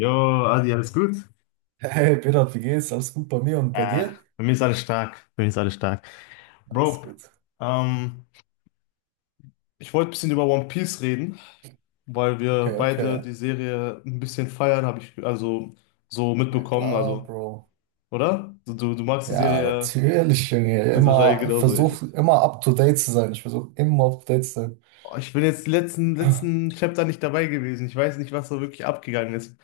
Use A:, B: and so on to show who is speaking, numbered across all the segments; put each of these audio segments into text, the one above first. A: Jo, Adi, alles gut?
B: Hey, Berat, wie geht's? Alles gut bei mir und bei
A: Äh,
B: dir?
A: bei mir ist alles stark. Bei mir ist alles stark.
B: Alles
A: Bro,
B: gut.
A: ähm, ich wollte ein bisschen über One Piece reden, weil wir
B: Okay,
A: beide
B: okay.
A: die Serie ein bisschen feiern, habe ich also so
B: Ja
A: mitbekommen,
B: klar,
A: also,
B: Bro.
A: oder? Du magst die
B: Ja,
A: Serie
B: natürlich, Junge.
A: also wahrscheinlich
B: Immer
A: genauso. Ich,
B: versuch immer up to date zu sein. Ich versuche immer up to date zu sein.
A: oh, ich bin jetzt letzten Chapter nicht dabei gewesen. Ich weiß nicht, was da wirklich abgegangen ist.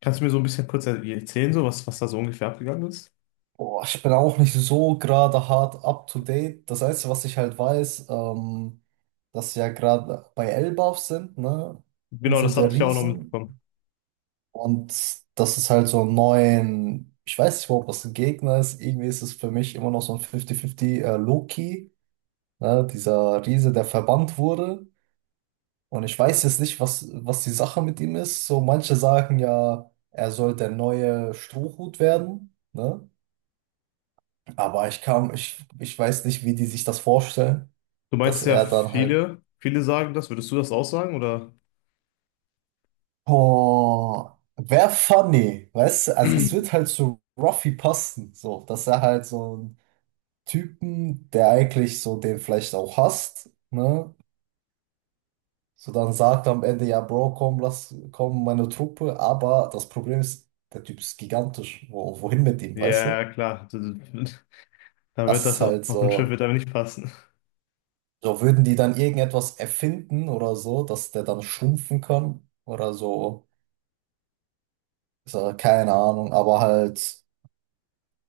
A: Kannst du mir so ein bisschen kurz erzählen, so was da so ungefähr abgegangen ist?
B: Boah, ich bin auch nicht so gerade hart up to date. Das Einzige, was ich halt weiß, dass wir ja gerade bei Elbaf sind, ne?
A: Genau,
B: Insel
A: das
B: der
A: hatte ich auch noch
B: Riesen.
A: mitbekommen.
B: Und das ist halt so ein neuen, ich weiß nicht, überhaupt, was ein Gegner ist. Irgendwie ist es für mich immer noch so ein 50-50, Loki. Ne? Dieser Riese, der verbannt wurde. Und ich weiß jetzt nicht, was die Sache mit ihm ist. So, manche sagen ja, er soll der neue Strohhut werden. Ne? Aber ich kam, ich weiß nicht, wie die sich das vorstellen,
A: Du
B: dass
A: meinst ja,
B: er dann halt,
A: viele sagen das. Würdest du das auch sagen, oder?
B: oh, wär funny, weißt du? Also es wird halt zu Ruffy passen, so, dass er halt so ein Typen, der eigentlich so den vielleicht auch hasst, ne? So, dann sagt er am Ende, ja, Bro, komm, lass, komm, meine Truppe. Aber das Problem ist, der Typ ist gigantisch. Wohin mit ihm, weißt
A: Ja,
B: du?
A: klar. Da wird
B: Das
A: das
B: ist
A: auf
B: halt
A: auf dem Schiff wird
B: so,
A: aber nicht passen.
B: so würden die dann irgendetwas erfinden oder so, dass der dann schrumpfen kann oder so, so keine Ahnung, aber halt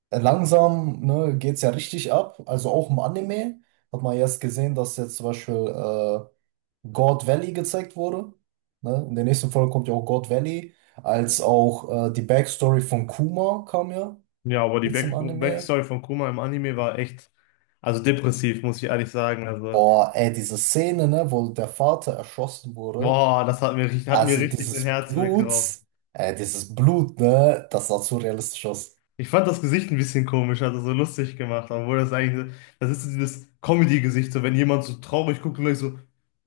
B: langsam, ne, geht's ja richtig ab. Also auch im Anime hat man jetzt gesehen, dass jetzt zum Beispiel God Valley gezeigt wurde. Ne? In der nächsten Folge kommt ja auch God Valley, als auch die Backstory von Kuma kam ja
A: Ja, aber die
B: jetzt im
A: Back
B: Anime.
A: Backstory von Kuma im Anime war echt, also depressiv, muss ich ehrlich sagen. Also,
B: Boah, ey, diese Szene, ne, wo der Vater erschossen wurde,
A: boah, das hat mir
B: also
A: richtig den Herz weggeraubt.
B: Dieses Blut, ne, das sah zu realistisch aus.
A: Ich fand das Gesicht ein bisschen komisch, also so lustig gemacht, das ist so dieses Comedy-Gesicht, so wenn jemand so traurig guckt und gleich so,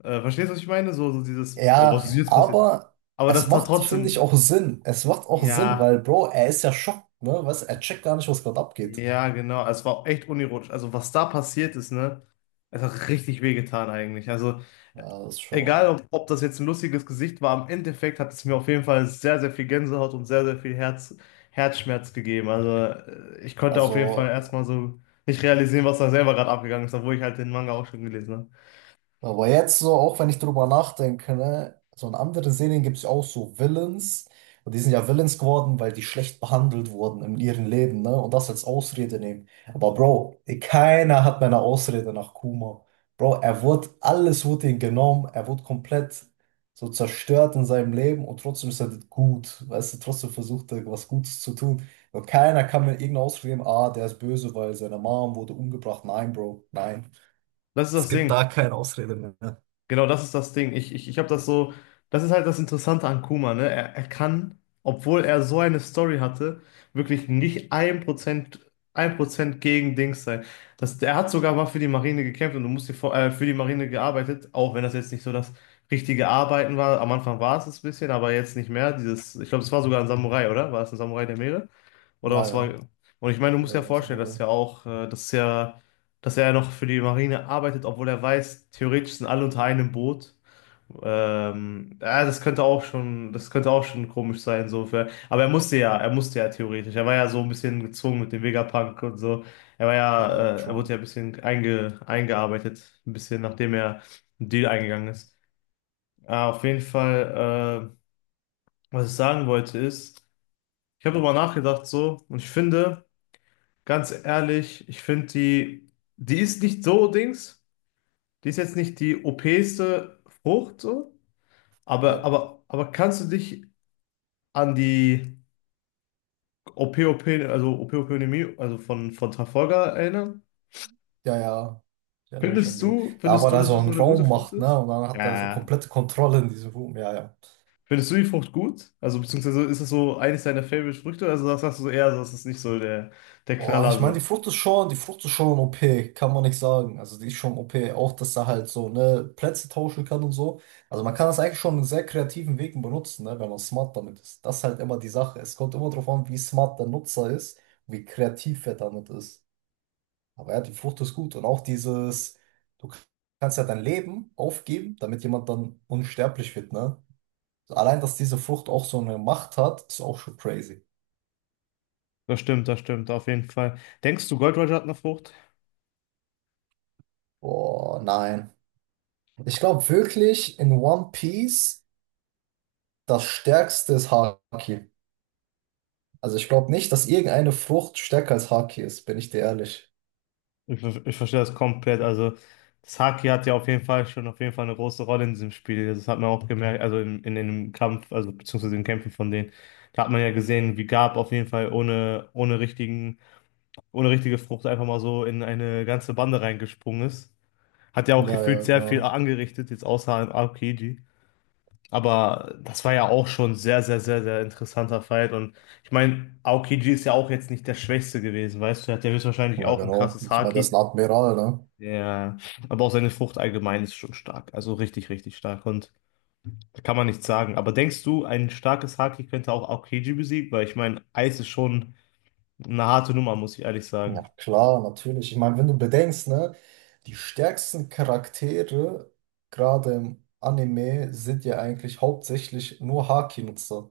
A: verstehst du, was ich meine? So, so dieses, boah, was ist
B: Ja,
A: jetzt passiert?
B: aber
A: Aber
B: es
A: das tat
B: macht, finde ich,
A: trotzdem,
B: auch Sinn. Es macht auch Sinn, weil,
A: ja.
B: Bro, er ist ja schockt, ne, weißt, du, er checkt gar nicht, was gerade abgeht.
A: Ja, genau. Es war auch echt unironisch. Also, was da passiert ist, ne? Es hat richtig wehgetan eigentlich. Also,
B: Ja, das ist
A: egal
B: schon,
A: ob das jetzt ein lustiges Gesicht war, im Endeffekt hat es mir auf jeden Fall sehr, sehr viel Gänsehaut und sehr, sehr viel Herzschmerz gegeben. Also, ich konnte auf jeden Fall
B: also.
A: erstmal so nicht realisieren, was da selber gerade abgegangen ist, obwohl ich halt den Manga auch schon gelesen habe.
B: Aber jetzt so, auch wenn ich drüber nachdenke, ne, so in anderen Serien gibt es ja auch so Villains. Und die sind ja Villains geworden, weil die schlecht behandelt wurden in ihrem Leben, ne? Und das als Ausrede nehmen. Aber Bro, keiner hat meine Ausrede nach Kuma. Bro, alles wurde ihm genommen, er wurde komplett so zerstört in seinem Leben und trotzdem ist er gut. Weißt du, trotzdem versucht er, was Gutes zu tun. Und keiner kann mir irgendeine Ausrede geben, ah, der ist böse, weil seine Mom wurde umgebracht. Nein, Bro, nein.
A: Das ist
B: Es
A: das
B: gibt
A: Ding.
B: da keine Ausrede mehr.
A: Genau, das ist das Ding. Ich habe das so, das ist halt das Interessante an Kuma, ne? Er kann, obwohl er so eine Story hatte, wirklich nicht ein Prozent, ein Prozent gegen Dings sein. Das, er hat sogar mal für die Marine gekämpft und du musst dir vor, für die Marine gearbeitet, auch wenn das jetzt nicht so das richtige Arbeiten war. Am Anfang war es ein bisschen, aber jetzt nicht mehr. Dieses, ich glaube, es war sogar ein Samurai, oder? War es ein Samurai der Meere? Oder
B: Ja,
A: was war.
B: ja,
A: Und ich meine, du musst
B: ja,
A: dir ja
B: da war
A: vorstellen, dass
B: Samurai.
A: ja auch, dass ja, dass er ja noch für die Marine arbeitet, obwohl er weiß, theoretisch sind alle unter einem Boot. Ja, das könnte auch schon komisch sein, aber er musste ja theoretisch. Er war ja so ein bisschen gezwungen mit dem Vegapunk und so. Er war ja,
B: Ja,
A: er wurde ja
B: true.
A: ein bisschen eingearbeitet, ein bisschen nachdem er einen Deal eingegangen ist. Ah, auf jeden Fall, was ich sagen wollte ist, ich habe darüber nachgedacht so und ich finde, ganz ehrlich, ich finde die ist nicht so Dings, die ist jetzt nicht die OPste Frucht so, aber,
B: Yep.
A: aber, aber kannst du dich an die OP-OP, also OP-Ökonomie, also von Trafalgar erinnern?
B: Ja, ja, ich erinnere mich an
A: Findest
B: den.
A: du,
B: Da
A: findest
B: war
A: du,
B: da
A: dass
B: so
A: es so
B: ein
A: eine gute
B: Raum
A: Frucht
B: macht, ne?
A: ist?
B: Und dann hat er so
A: Ja.
B: komplette Kontrolle in diesem Raum. Ja, ja.
A: Findest du die Frucht gut? Also beziehungsweise ist es so eines deiner Favorite-Früchte? Also das sagst du so eher, so, das ist nicht so der, der
B: Boah, ich
A: Knaller
B: meine,
A: so.
B: Die Frucht ist schon OP, kann man nicht sagen. Also die ist schon OP, auch dass er halt so, ne, Plätze tauschen kann und so. Also man kann das eigentlich schon in sehr kreativen Wegen benutzen, ne, wenn man smart damit ist. Das ist halt immer die Sache. Es kommt immer darauf an, wie smart der Nutzer ist, wie kreativ er damit ist. Aber ja, die Flucht ist gut. Und auch dieses, du kannst ja dein Leben aufgeben, damit jemand dann unsterblich wird, ne? Also allein, dass diese Flucht auch so eine Macht hat, ist auch schon crazy.
A: Das stimmt, auf jeden Fall. Denkst du, Gold Roger hat eine Frucht?
B: Boah, nein. Ich glaube wirklich, in One Piece das Stärkste ist Haki. Also ich glaube nicht, dass irgendeine Frucht stärker als Haki ist, bin ich dir ehrlich.
A: Ich verstehe das komplett. Also, das Haki hat ja auf jeden Fall schon auf jeden Fall eine große Rolle in diesem Spiel. Das hat man auch gemerkt, also in dem Kampf, also beziehungsweise den Kämpfen von denen. Da hat man ja gesehen, wie Garp auf jeden Fall ohne richtige Frucht einfach mal so in eine ganze Bande reingesprungen ist. Hat ja auch
B: Ja,
A: gefühlt
B: ja,
A: sehr viel
B: genau.
A: angerichtet, jetzt außer im Aokiji. Aber das war ja auch schon sehr, sehr, sehr, sehr interessanter Fight. Und ich meine, Aokiji ist ja auch jetzt nicht der Schwächste gewesen, weißt du? Er hat ja höchstwahrscheinlich
B: Ja,
A: auch ein
B: genau.
A: krasses
B: Ich meine, das ist
A: Haki.
B: ein Admiral, ne?
A: Ja, aber auch seine Frucht allgemein ist schon stark. Also richtig, richtig stark. Und da kann man nichts sagen. Aber denkst du, ein starkes Haki könnte auch Aokiji besiegen? Weil ich meine, Eis ist schon eine harte Nummer, muss ich ehrlich
B: Ja,
A: sagen.
B: klar, natürlich. Ich meine, wenn du bedenkst, ne, die stärksten Charaktere, gerade im Anime, sind ja eigentlich hauptsächlich nur Haki-Nutzer.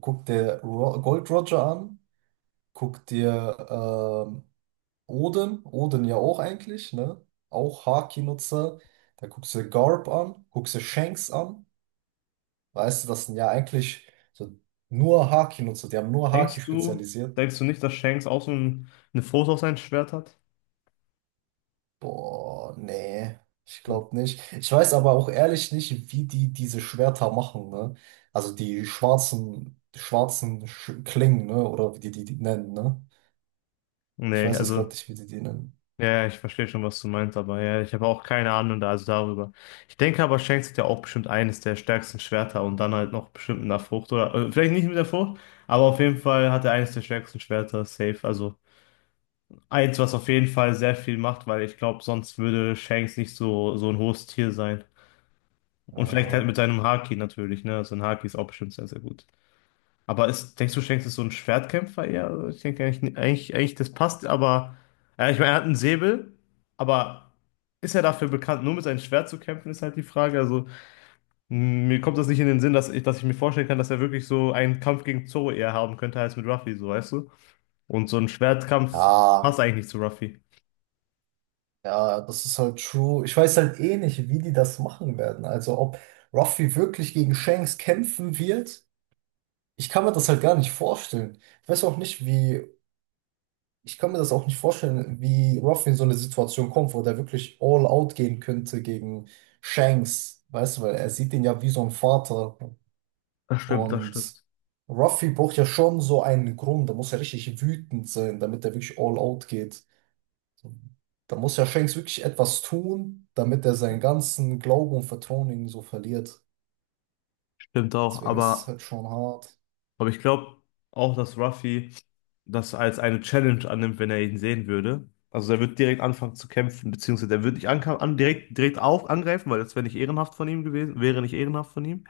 B: Guck dir Ro Gold Roger an, guck dir Odin ja auch eigentlich, ne? Auch Haki-Nutzer. Da guckst du Garp an, guckst du Shanks an. Weißt du, das sind ja eigentlich so nur Haki-Nutzer, die haben nur Haki
A: Denkst du,
B: spezialisiert.
A: denkst du nicht, dass Shanks auch so ein, eine Frucht auf sein Schwert hat?
B: Boah, nee, ich
A: Hm.
B: glaube nicht. Ich weiß aber auch ehrlich nicht, wie die diese Schwerter machen, ne? Also die schwarzen Sch Klingen, ne? Oder wie die nennen, ne? Ich
A: Nee,
B: weiß jetzt gerade
A: also.
B: nicht, wie die die nennen.
A: Ja, ja, ich verstehe schon, was du meinst, aber ja, ich habe auch keine Ahnung da, also darüber. Ich denke aber, Shanks hat ja auch bestimmt eines der stärksten Schwerter und dann halt noch bestimmt mit einer Frucht oder vielleicht nicht mit der Frucht, aber auf jeden Fall hat er eines der stärksten Schwerter safe. Also eins, was auf jeden Fall sehr viel macht, weil ich glaube, sonst würde Shanks nicht so ein hohes Tier sein. Und vielleicht halt
B: Naja.
A: mit seinem Haki natürlich, ne? Also ein Haki ist auch bestimmt sehr, sehr gut. Aber ist, denkst du, Shanks ist so ein Schwertkämpfer eher? Also ich denke eigentlich, das passt, aber ja, ich meine, er hat einen Säbel, aber ist er dafür bekannt, nur mit seinem Schwert zu kämpfen, ist halt die Frage. Also, mir kommt das nicht in den Sinn, dass ich mir vorstellen kann, dass er wirklich so einen Kampf gegen Zoro eher haben könnte als mit Ruffy, so weißt du? Und so ein Schwertkampf passt
B: Ja,
A: eigentlich nicht zu Ruffy.
B: ja, das ist halt true. Ich weiß halt eh nicht, wie die das machen werden. Also ob Ruffy wirklich gegen Shanks kämpfen wird, ich kann mir das halt gar nicht vorstellen. Ich weiß auch nicht, wie Ich kann mir das auch nicht vorstellen, wie Ruff in so eine Situation kommt, wo der wirklich all out gehen könnte gegen Shanks, weißt du, weil er sieht ihn ja wie so ein Vater.
A: Das stimmt, das
B: Und
A: stimmt.
B: Ruffy braucht ja schon so einen Grund, da muss er richtig wütend sein, damit er wirklich all out geht. Da muss ja Shanks wirklich etwas tun, damit er seinen ganzen Glauben und Vertrauen in ihn so verliert.
A: Stimmt auch,
B: Deswegen ist es
A: aber.
B: halt schon hart.
A: Aber ich glaube auch, dass Ruffy das als eine Challenge annimmt, wenn er ihn sehen würde. Also er wird direkt anfangen zu kämpfen, beziehungsweise er wird nicht direkt auf angreifen, weil das wäre nicht ehrenhaft von ihm gewesen, wäre nicht ehrenhaft von ihm.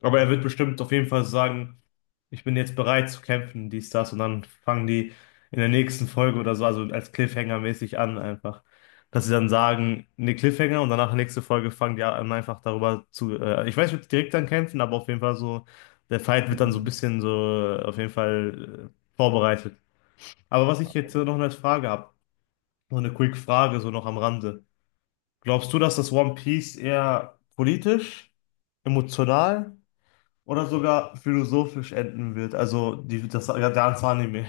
A: Aber er wird bestimmt auf jeden Fall sagen, ich bin jetzt bereit zu kämpfen, dies, das. Und dann fangen die in der nächsten Folge oder so, also als Cliffhanger-mäßig an einfach. Dass sie dann sagen, ne Cliffhanger und danach nächste Folge fangen die an, einfach darüber zu. Ich weiß nicht, ob die direkt dann kämpfen, aber auf jeden Fall so, der Fight wird dann so ein
B: Mhm.
A: bisschen so auf jeden Fall vorbereitet. Aber was ich jetzt noch als Frage habe, so eine Quick-Frage, so noch am Rande. Glaubst du, dass das One Piece eher politisch, emotional? Oder sogar philosophisch enden wird. Also die, das ja, ganze Anime,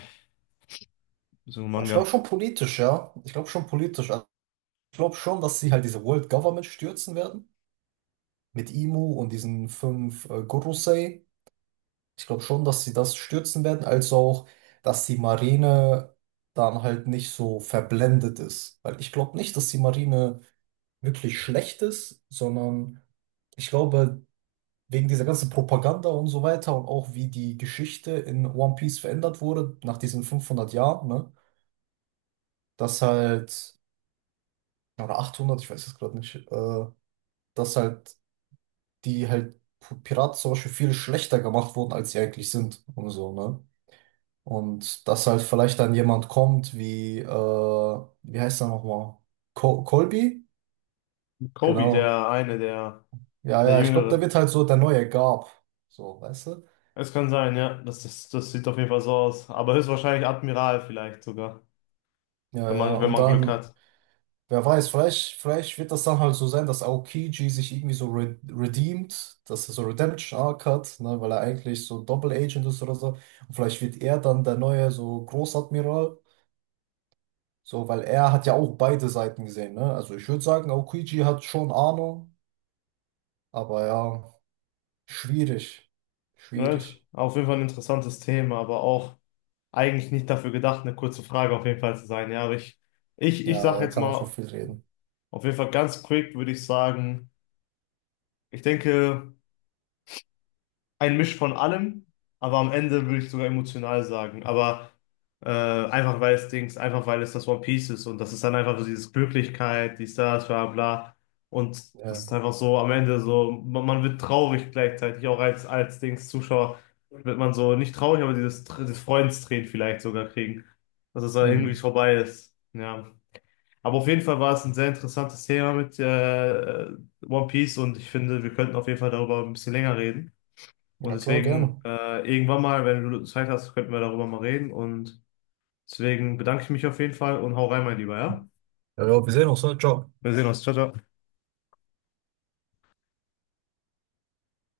A: so ein
B: Aber ich
A: Manga.
B: glaube schon politisch, ja. Ich glaube schon politisch. Also ich glaube schon, dass sie halt diese World Government stürzen werden, mit Imu und diesen 5 Gurusei. Ich glaube schon, dass sie das stürzen werden, als auch, dass die Marine dann halt nicht so verblendet ist. Weil ich glaube nicht, dass die Marine wirklich schlecht ist, sondern ich glaube, wegen dieser ganzen Propaganda und so weiter und auch wie die Geschichte in One Piece verändert wurde, nach diesen 500 Jahren, ne, dass halt, oder 800, ich weiß es gerade nicht, dass halt die halt Piraten zum Beispiel viel schlechter gemacht wurden, als sie eigentlich sind und so, ne? Und dass halt vielleicht dann jemand kommt wie, wie heißt er nochmal? Colby?
A: Kobe,
B: Genau.
A: der eine, der,
B: Ja,
A: der
B: ja, ich glaube, der
A: Jüngere.
B: wird halt so der neue Garp. So, weißt du?
A: Es kann sein, ja. Das sieht auf jeden Fall so aus. Aber höchstwahrscheinlich Admiral vielleicht sogar,
B: Ja,
A: wenn
B: ja,
A: man, wenn
B: und
A: man Glück
B: dann,
A: hat.
B: vielleicht wird das dann halt so sein, dass Aokiji sich irgendwie so re redeemt, dass er so Redemption Arc hat, ne, weil er eigentlich so Double Agent ist oder so. Und vielleicht wird er dann der neue so Großadmiral. So, weil er hat ja auch beide Seiten gesehen, ne? Also ich würde sagen, Aokiji hat schon Ahnung, aber ja, schwierig.
A: Right?
B: Schwierig.
A: Auf jeden Fall ein interessantes Thema, aber auch eigentlich nicht dafür gedacht, eine kurze Frage auf jeden Fall zu sein. Ja, aber ich
B: Ja,
A: sage
B: da
A: jetzt
B: kann man schon
A: mal,
B: viel reden.
A: auf jeden Fall ganz quick würde ich sagen, ich denke. Ein Misch von allem, aber am Ende würde ich sogar emotional sagen. Aber einfach weil es Dings, einfach weil es das One Piece ist und das ist dann einfach so dieses Glücklichkeit, dies, das, bla bla. Und das
B: Ja,
A: ist einfach so am Ende so, man wird traurig gleichzeitig, auch als Dings Zuschauer wird man so nicht traurig, aber dieses Freudentränen vielleicht sogar kriegen, dass es dann irgendwie
B: mhm.
A: vorbei ist. Ja. Aber auf jeden Fall war es ein sehr interessantes Thema mit One Piece und ich finde, wir könnten auf jeden Fall darüber ein bisschen länger reden. Und
B: Ja, klar,
A: deswegen,
B: gerne.
A: irgendwann mal, wenn du Zeit hast, könnten wir darüber mal reden. Und deswegen bedanke ich mich auf jeden Fall und hau rein, mein Lieber, ja?
B: Ja, ja, wir sehen uns, ne? Ciao.
A: Wir sehen uns. Ciao, ciao.